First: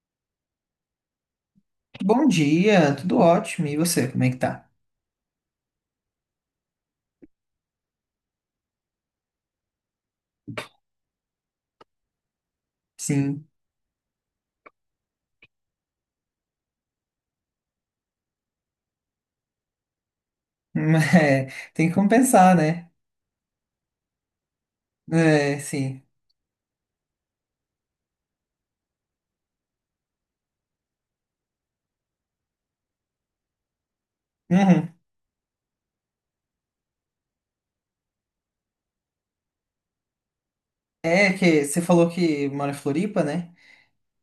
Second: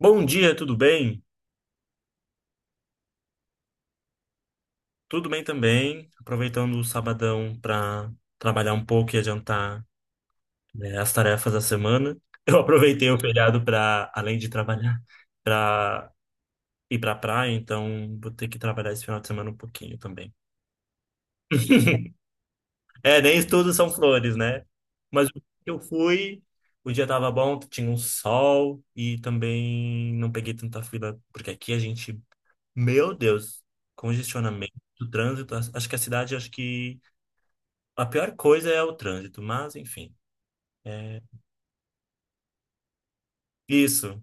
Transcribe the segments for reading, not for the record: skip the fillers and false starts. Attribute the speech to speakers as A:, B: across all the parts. A: Bom dia, tudo bem?
B: Bom dia, tudo ótimo. E você, como é que tá?
A: Tudo bem também. Aproveitando o sabadão para trabalhar um pouco e adiantar, né, as tarefas da semana. Eu aproveitei o
B: Sim.
A: feriado para, além de trabalhar, para ir para praia, então vou ter que trabalhar esse final de semana um pouquinho também.
B: É, tem que compensar, né?
A: É, nem tudo são flores, né? Mas
B: É,
A: eu
B: sim.
A: fui, o dia tava bom, tinha um sol e também não peguei tanta fila, porque aqui a gente, meu Deus, congestionamento,
B: Uhum.
A: trânsito, acho que a pior coisa é o trânsito, mas enfim. É
B: É que você falou que mora em Floripa, né?
A: isso.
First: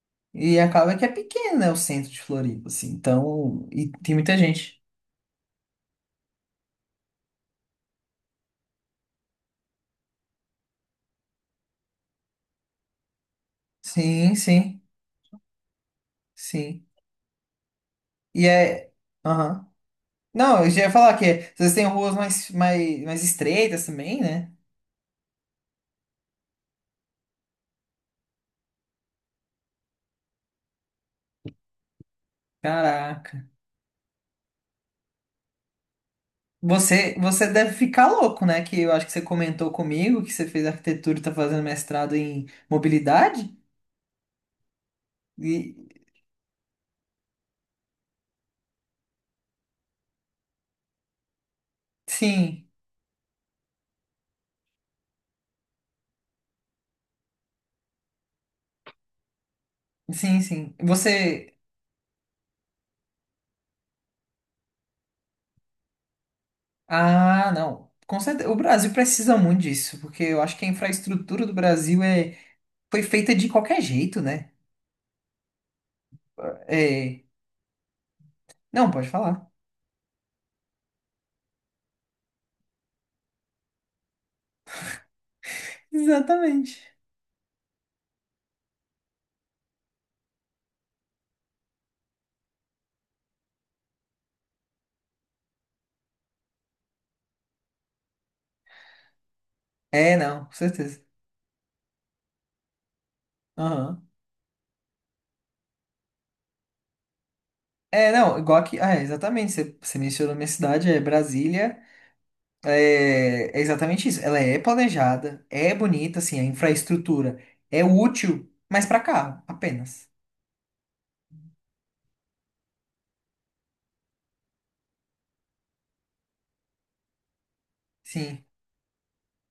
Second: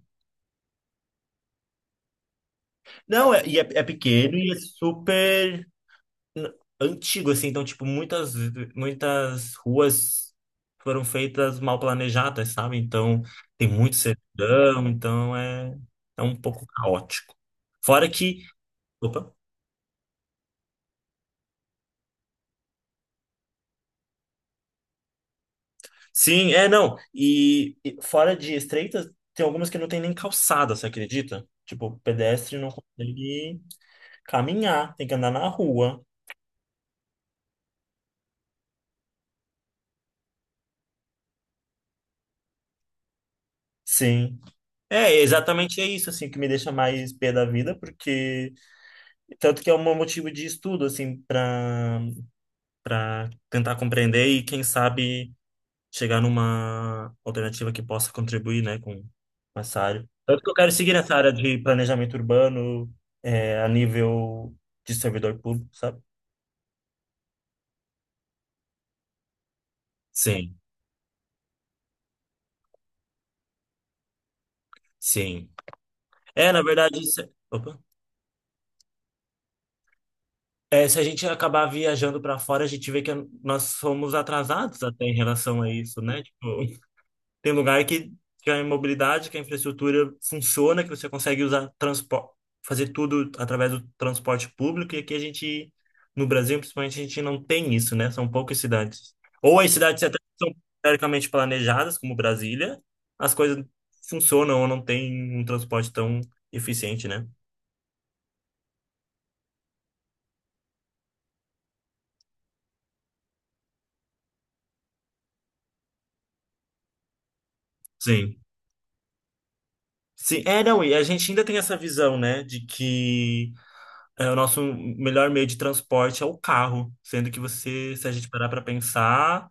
B: E acaba que é pequeno, né, o centro de Floripa, assim.
A: Não, é, e é,
B: Então,
A: é
B: e tem
A: pequeno
B: muita
A: e é
B: gente.
A: super n- antigo, assim. Então, tipo, muitas ruas foram feitas mal planejadas, sabe? Então, tem muito
B: Sim, sim,
A: cercadão, então é um pouco
B: sim.
A: caótico. Fora que.
B: E é.
A: Opa.
B: Aham. Não, eu já ia falar que vocês têm ruas mais estreitas também, né?
A: Sim, é, não. E fora de estreitas, tem algumas que não tem nem calçada, você acredita? Tipo, o pedestre não
B: Caraca.
A: consegue caminhar, tem que andar na rua.
B: Você deve ficar louco, né? Que eu acho que você comentou comigo que você fez arquitetura e tá fazendo mestrado em mobilidade.
A: Sim. É, exatamente é
B: E
A: isso, assim, que me deixa mais pé da vida, porque tanto que é um motivo de estudo, assim, para
B: sim,
A: para tentar compreender e, quem sabe, chegar numa alternativa que possa contribuir, né, com essa área.
B: sim,
A: Tanto que eu quero
B: sim.
A: seguir nessa área
B: Você.
A: de planejamento urbano, é, a nível de servidor público, sabe?
B: Ah, não. Com certeza. O Brasil precisa muito disso, porque eu
A: Sim,
B: acho que a infraestrutura do Brasil é foi feita de qualquer jeito, né?
A: sim. É, na verdade, isso
B: É.
A: é- Opa.
B: Não, pode falar.
A: É, se a gente acabar viajando para fora, a gente vê que nós somos atrasados até em relação a isso, né? Tipo,
B: Exatamente.
A: tem lugar que a mobilidade, que a infraestrutura funciona, que você consegue usar transporte, fazer tudo através do transporte público, e aqui a gente, no Brasil, principalmente, a gente não tem isso, né? São poucas cidades. Ou as cidades
B: É,
A: até que
B: não, com
A: são
B: certeza.
A: teoricamente planejadas, como Brasília, as coisas
B: Aham.
A: funcionam ou não tem um transporte tão eficiente, né?
B: É, não, igual aqui. Ah, é, exatamente. Você mencionou minha cidade, é Brasília. É exatamente isso. Ela é planejada, é bonita, assim, a infraestrutura é
A: Sim.
B: útil, mas para carro, apenas.
A: Sim, é, não, e a gente ainda tem essa visão, né, de que é, o nosso melhor meio de transporte é o carro, sendo que você, se a gente
B: Sim,
A: parar para pensar,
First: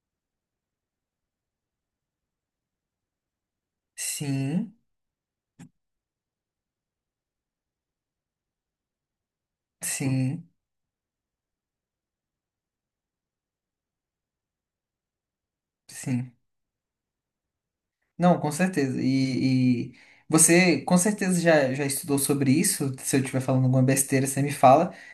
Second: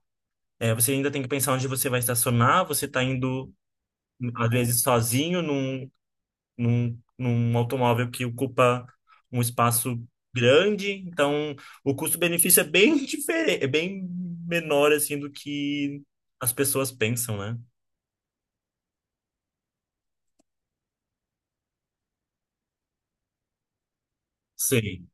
A: é, você ainda tem que pensar onde você vai estacionar, você está indo, às
B: sim,
A: vezes, sozinho num, num automóvel que ocupa um espaço
B: sim,
A: grande, então o custo-benefício é bem diferente, é bem menor, assim, do que
B: sim.
A: as pessoas pensam, né?
B: Não, com certeza. E você com certeza já estudou sobre isso. Se eu estiver falando alguma besteira, você me fala.
A: Sim,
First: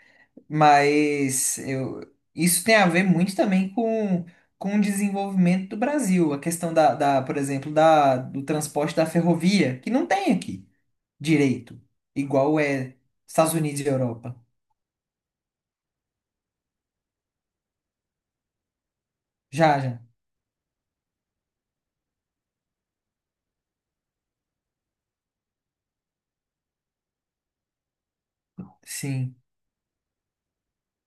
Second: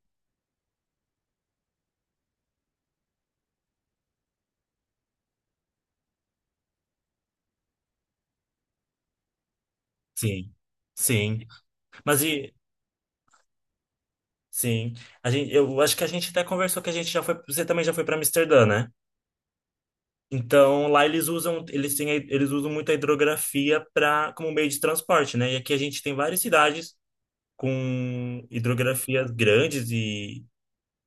B: Mas eu, isso tem a ver muito também com o desenvolvimento do Brasil. A questão da, por exemplo, da, do transporte da ferrovia, que não tem
A: sim,
B: aqui
A: sim.
B: direito,
A: Mas e,
B: igual é Estados Unidos e Europa.
A: sim, a gente, eu acho que a gente até conversou que a gente já foi, você também já foi para Amsterdã, né?
B: Já, já.
A: Então, lá eles usam, eles têm, eles usam muito a hidrografia para como meio de transporte, né? E aqui a gente tem várias cidades com hidrografias
B: Sim,
A: grandes e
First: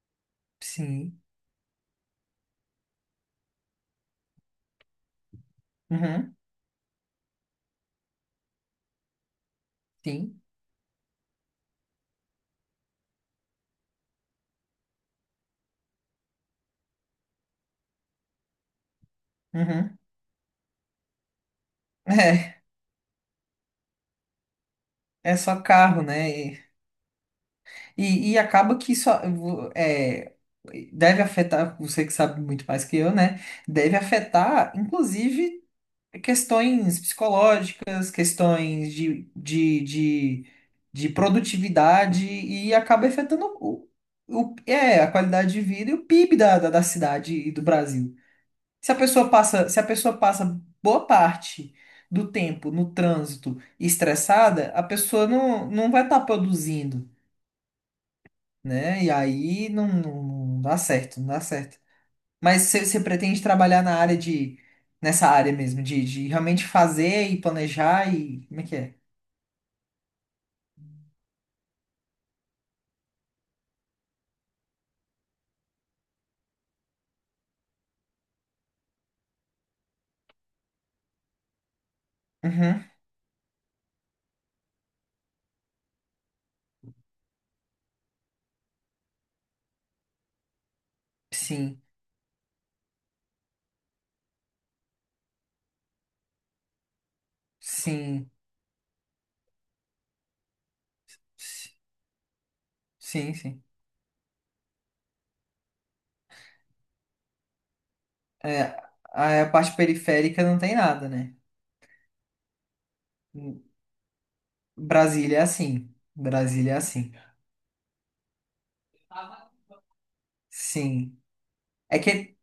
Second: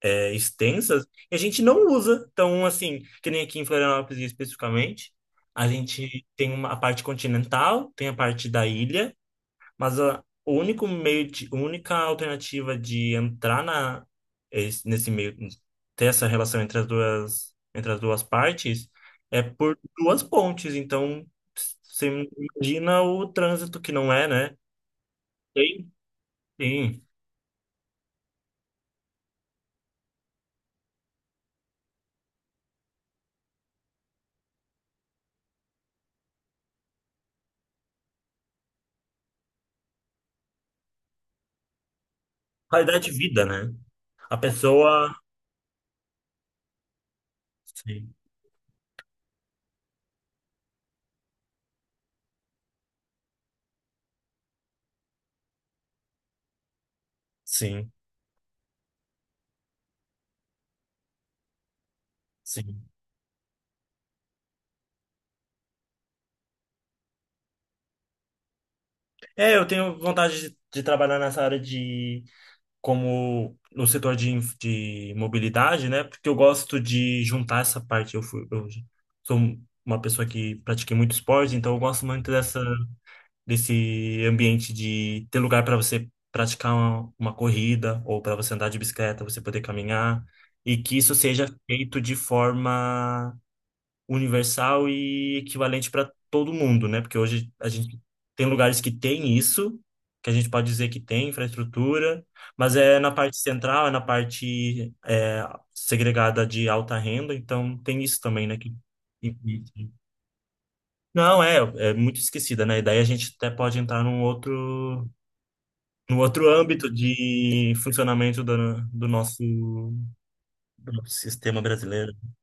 A: é, extensas,
B: sim.
A: e a gente não usa. Então, assim, que nem aqui em Florianópolis especificamente, a gente
B: Uhum,
A: tem uma, a parte continental, tem a parte da ilha, mas a,
B: sim.
A: o único meio de, a única alternativa de entrar na, nesse meio, ter essa relação entre as duas partes, é por
B: Uhum.
A: duas pontes. Então, você
B: É,
A: imagina o trânsito que não é, né?
B: é só
A: Sim,
B: carro, né? E,
A: sim.
B: e, e acaba que isso é, deve afetar, você que sabe muito mais que eu, né? Deve afetar, inclusive, questões psicológicas, questões de produtividade e
A: Qualidade
B: acaba
A: de vida,
B: afetando
A: né? A
B: a
A: pessoa.
B: qualidade de vida e o PIB da cidade e do
A: Sim,
B: Brasil. Se a pessoa passa boa parte do tempo no trânsito estressada, a pessoa não vai estar produzindo,
A: sim,
B: né? E aí não dá certo, não dá certo. Mas
A: sim.
B: você pretende trabalhar na área nessa área mesmo, de realmente fazer e planejar e como é que é?
A: É, eu tenho vontade de trabalhar nessa área de como no setor de mobilidade, né? Porque eu gosto de juntar essa parte. Eu sou uma pessoa que pratiquei muito esporte, então eu gosto muito dessa,
B: Uhum,
A: desse ambiente de ter lugar para você praticar uma corrida ou para você andar de bicicleta, você poder caminhar, e que isso seja
B: sim,
A: feito de forma universal e equivalente para todo mundo, né? Porque hoje a gente
B: sim,
A: tem lugares que tem isso, que a gente pode dizer que tem
B: si-
A: infraestrutura, mas é na
B: sim,
A: parte
B: sim.
A: central, é na parte é, segregada de alta renda, então tem isso também, né?
B: É,
A: E-
B: a parte
A: e-
B: periférica não tem nada, né?
A: Não, é, é muito esquecida, né? E daí a gente até pode entrar num outro,
B: Brasília é assim,
A: num outro
B: Brasília é
A: âmbito
B: assim.
A: de funcionamento do, do nosso
B: Sim.
A: sistema
B: É
A: brasileiro.
B: que,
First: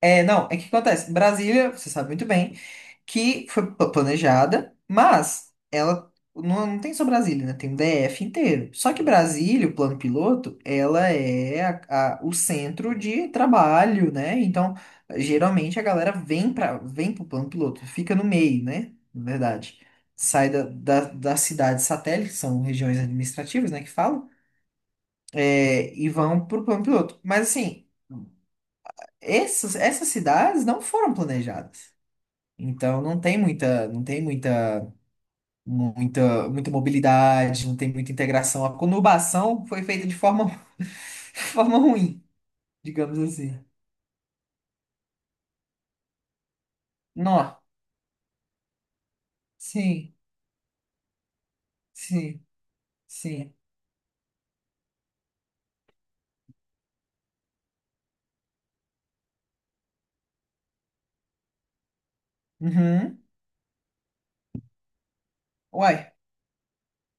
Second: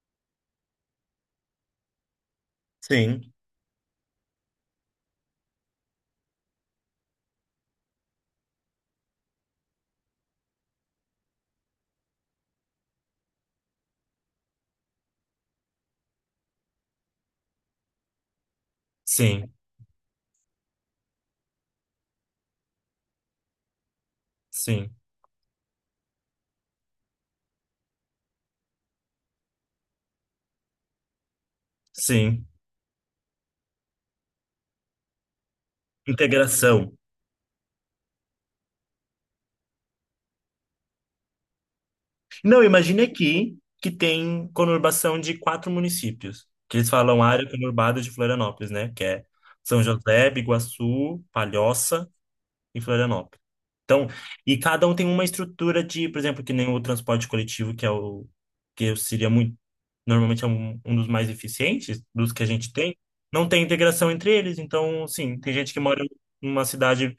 B: é, não, é que acontece. Brasília, você sabe muito bem,
A: Sim,
B: que foi planejada, mas ela não tem só Brasília, né? Tem o DF inteiro. Só que Brasília, o plano piloto, ela é o centro de trabalho, né? Então, geralmente a galera vem pro plano piloto, fica no meio, né? Na
A: sim,
B: verdade. Sai das cidades satélites, que são regiões administrativas, né, que falam,
A: sim,
B: e vão pro plano piloto. Mas assim essas cidades não foram planejadas.
A: sim.
B: Então não tem muita
A: Integração.
B: mobilidade, não tem muita integração. A conurbação foi feita de forma ruim,
A: Não, imagine
B: digamos
A: aqui
B: assim.
A: que tem conurbação de quatro municípios, que eles falam área
B: Nó.
A: conurbada de Florianópolis, né? Que é São
B: Sim,
A: José, Biguaçu, Palhoça
B: sim,
A: e Florianópolis.
B: sim.
A: Então, e cada um tem uma estrutura de, por exemplo, que nem o transporte coletivo, que é o que seria muito, normalmente é um, um dos mais eficientes dos que a gente tem,
B: Uhum.
A: não tem integração entre eles. Então, sim, tem gente que mora
B: Uai.
A: numa cidade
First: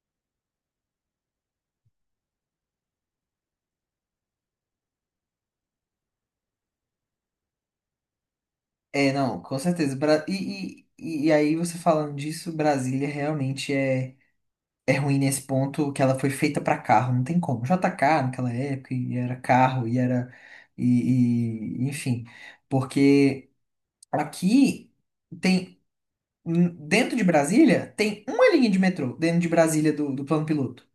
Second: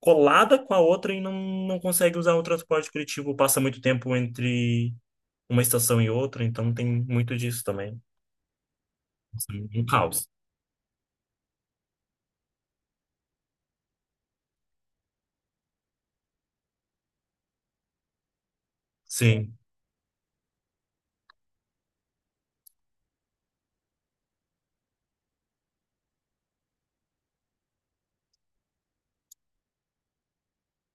A: colada com a outra e não, não consegue usar o transporte coletivo, passa muito tempo entre uma estação e outra, então tem muito disso também.
B: É, não, com
A: Um
B: certeza. Bra-
A: caos.
B: E, e, e aí você falando disso, Brasília realmente é. É ruim nesse ponto que ela foi feita pra carro, não tem como. JK naquela época e era
A: Sim,
B: carro e era e enfim, porque aqui tem dentro de Brasília tem uma linha de metrô dentro de Brasília do plano piloto.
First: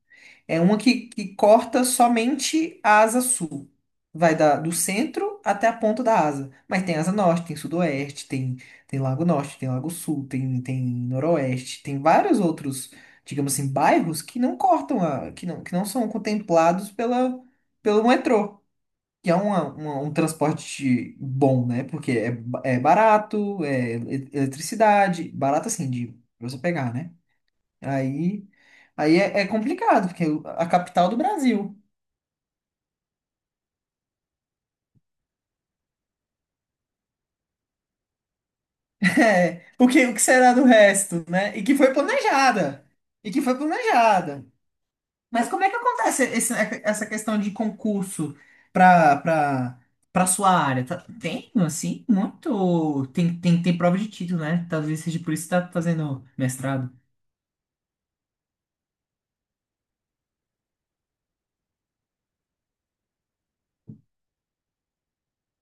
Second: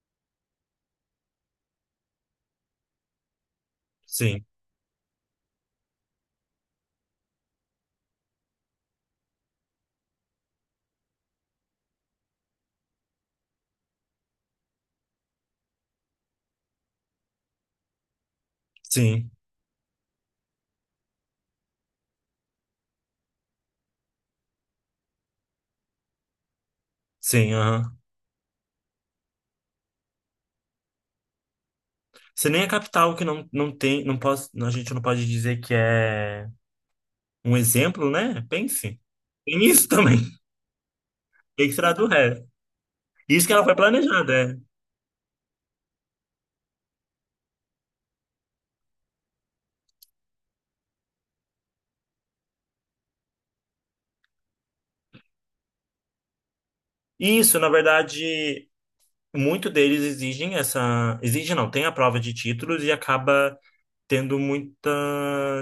B: É uma que corta somente a asa sul. Vai
A: sim,
B: da, do centro até a ponta da asa. Mas tem asa norte, tem sudoeste, tem lago norte, tem lago sul, tem noroeste, tem vários outros, digamos assim, bairros que não cortam a, que não são contemplados pela, pelo metrô.
A: sim,
B: Que é um transporte bom, né? Porque é barato, é eletricidade, barato assim, de pra você pegar, né?
A: sim, aham.
B: Aí, aí é complicado, porque a capital do Brasil.
A: Se nem a capital que não, não tem, não posso, a gente não pode dizer que é um exemplo, né? Pense. Tem
B: É,
A: isso
B: o
A: também.
B: que será do resto, né? E
A: Tem que
B: que
A: tirar
B: foi
A: do resto.
B: planejada. E que
A: Isso que
B: foi
A: ela foi planejada,
B: planejada.
A: é.
B: Mas como é que acontece essa questão de concurso para para para sua área? Tem, assim, muito. Tem prova de título, né? Talvez seja por isso que tá fazendo mestrado.
A: Isso, na verdade, muito deles exigem essa. Exigem não, tem a prova de títulos e acaba tendo muita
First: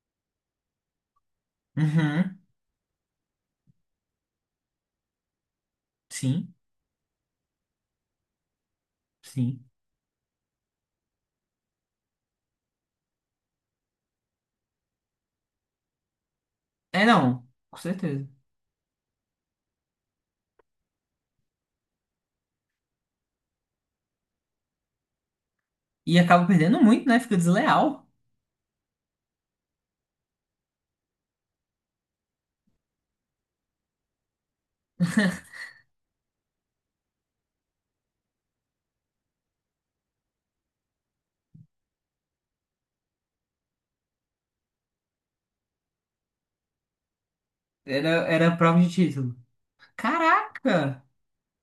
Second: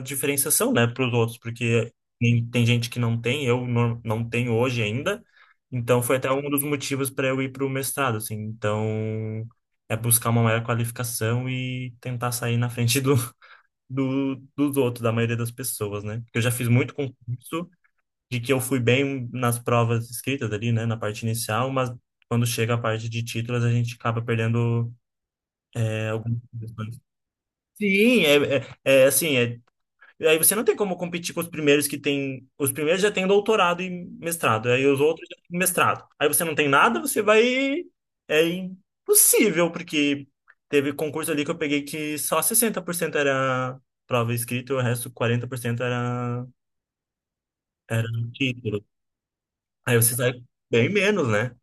A: diferenciação, né, para os outros, porque
B: Uhum,
A: tem gente que não tem, eu não tenho hoje ainda. Então foi até um
B: sim,
A: dos motivos para eu ir para o mestrado, assim. Então
B: sim.
A: é buscar uma maior qualificação e tentar sair na frente do, dos outros, da maioria das pessoas, né? Porque eu já fiz muito
B: É, não,
A: concurso
B: com certeza.
A: de que eu fui bem nas provas escritas ali, né, na parte inicial, mas quando chega a parte de títulos a gente acaba perdendo é,
B: E
A: algumas
B: acaba perdendo
A: questões.
B: muito, né? Fica desleal.
A: Sim, é assim. E aí você não tem como competir com os primeiros que têm. Os primeiros já têm doutorado e mestrado, aí os outros já têm mestrado. Aí você não tem nada, você vai. É impossível, porque teve concurso ali que eu peguei que só 60% era prova escrita e o resto 40% era, era
B: Era, era prova
A: título.
B: de título.
A: Aí você sai bem
B: Caraca!
A: menos, né?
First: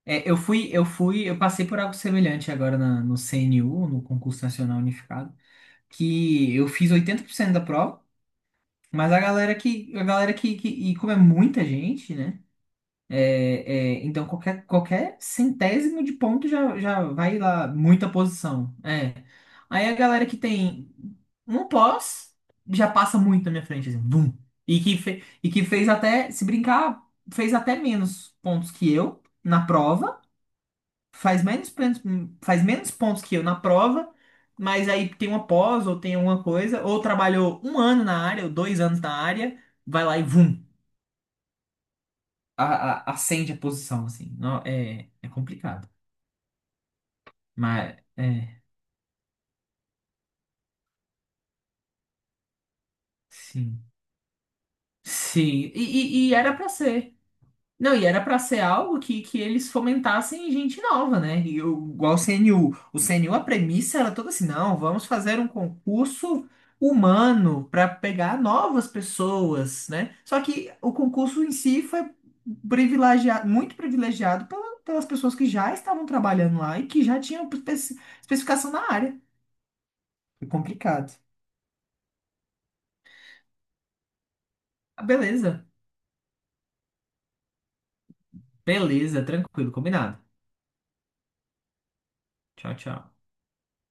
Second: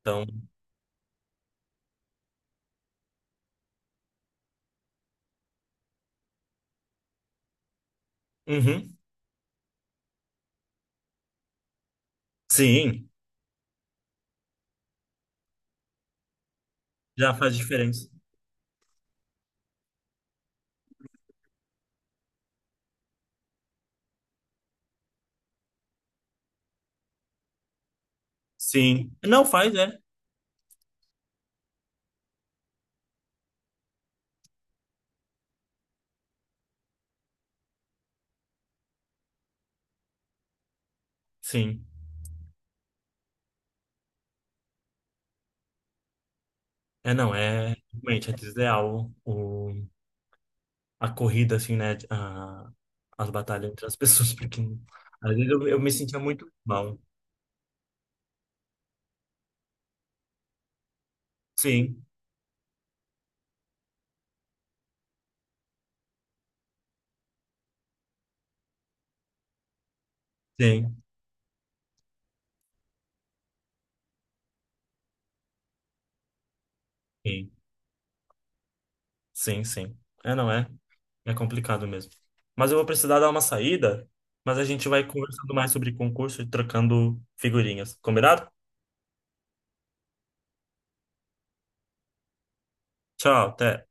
A: Então,
B: É, eu passei por algo semelhante agora no CNU, no Concurso Nacional Unificado, que eu fiz 80% da prova,
A: uhum.
B: mas a galera que- e como é muita gente, né?
A: Sim,
B: É, então qualquer centésimo de ponto já
A: já
B: vai
A: faz
B: lá
A: diferença.
B: muita posição. É. Aí a galera que tem um pós já passa muito na minha frente, assim, bum. E que fez até, se brincar, fez até menos pontos que
A: Sim.
B: eu
A: Não
B: na
A: faz, é.
B: prova. faz menos, pontos- Faz menos pontos que eu na prova, mas aí tem uma pós ou tem alguma coisa, ou trabalhou um ano na área, ou 2 anos na área, vai lá e vum,
A: Sim.
B: acende a posição, assim. Não, é complicado.
A: É, não, é.
B: Mas,
A: Realmente, é
B: é,
A: desleal o. A corrida, assim, né? A, as batalhas
B: sim.
A: entre as pessoas, porque às vezes eu,
B: Sim,
A: eu me sentia
B: e
A: muito
B: era pra
A: mal.
B: ser. Não, e era pra ser algo que eles fomentassem gente nova, né? E
A: Sim,
B: igual o CNU. O CNU, a premissa era toda assim: não, vamos fazer um concurso humano para pegar novas pessoas, né? Só que o
A: sim,
B: concurso em si foi privilegiado, muito privilegiado pelas pessoas que já estavam trabalhando lá e que já tinham
A: sim,
B: especificação na área.
A: sim, sim. É,
B: Foi
A: não é?
B: complicado.
A: É complicado mesmo. Mas eu vou precisar dar uma saída, mas a gente
B: Ah,
A: vai conversando
B: beleza,
A: mais sobre concurso e trocando figurinhas. Combinado?
B: beleza, tranquilo, combinado. Tchau, tchau.
A: Tchau, até.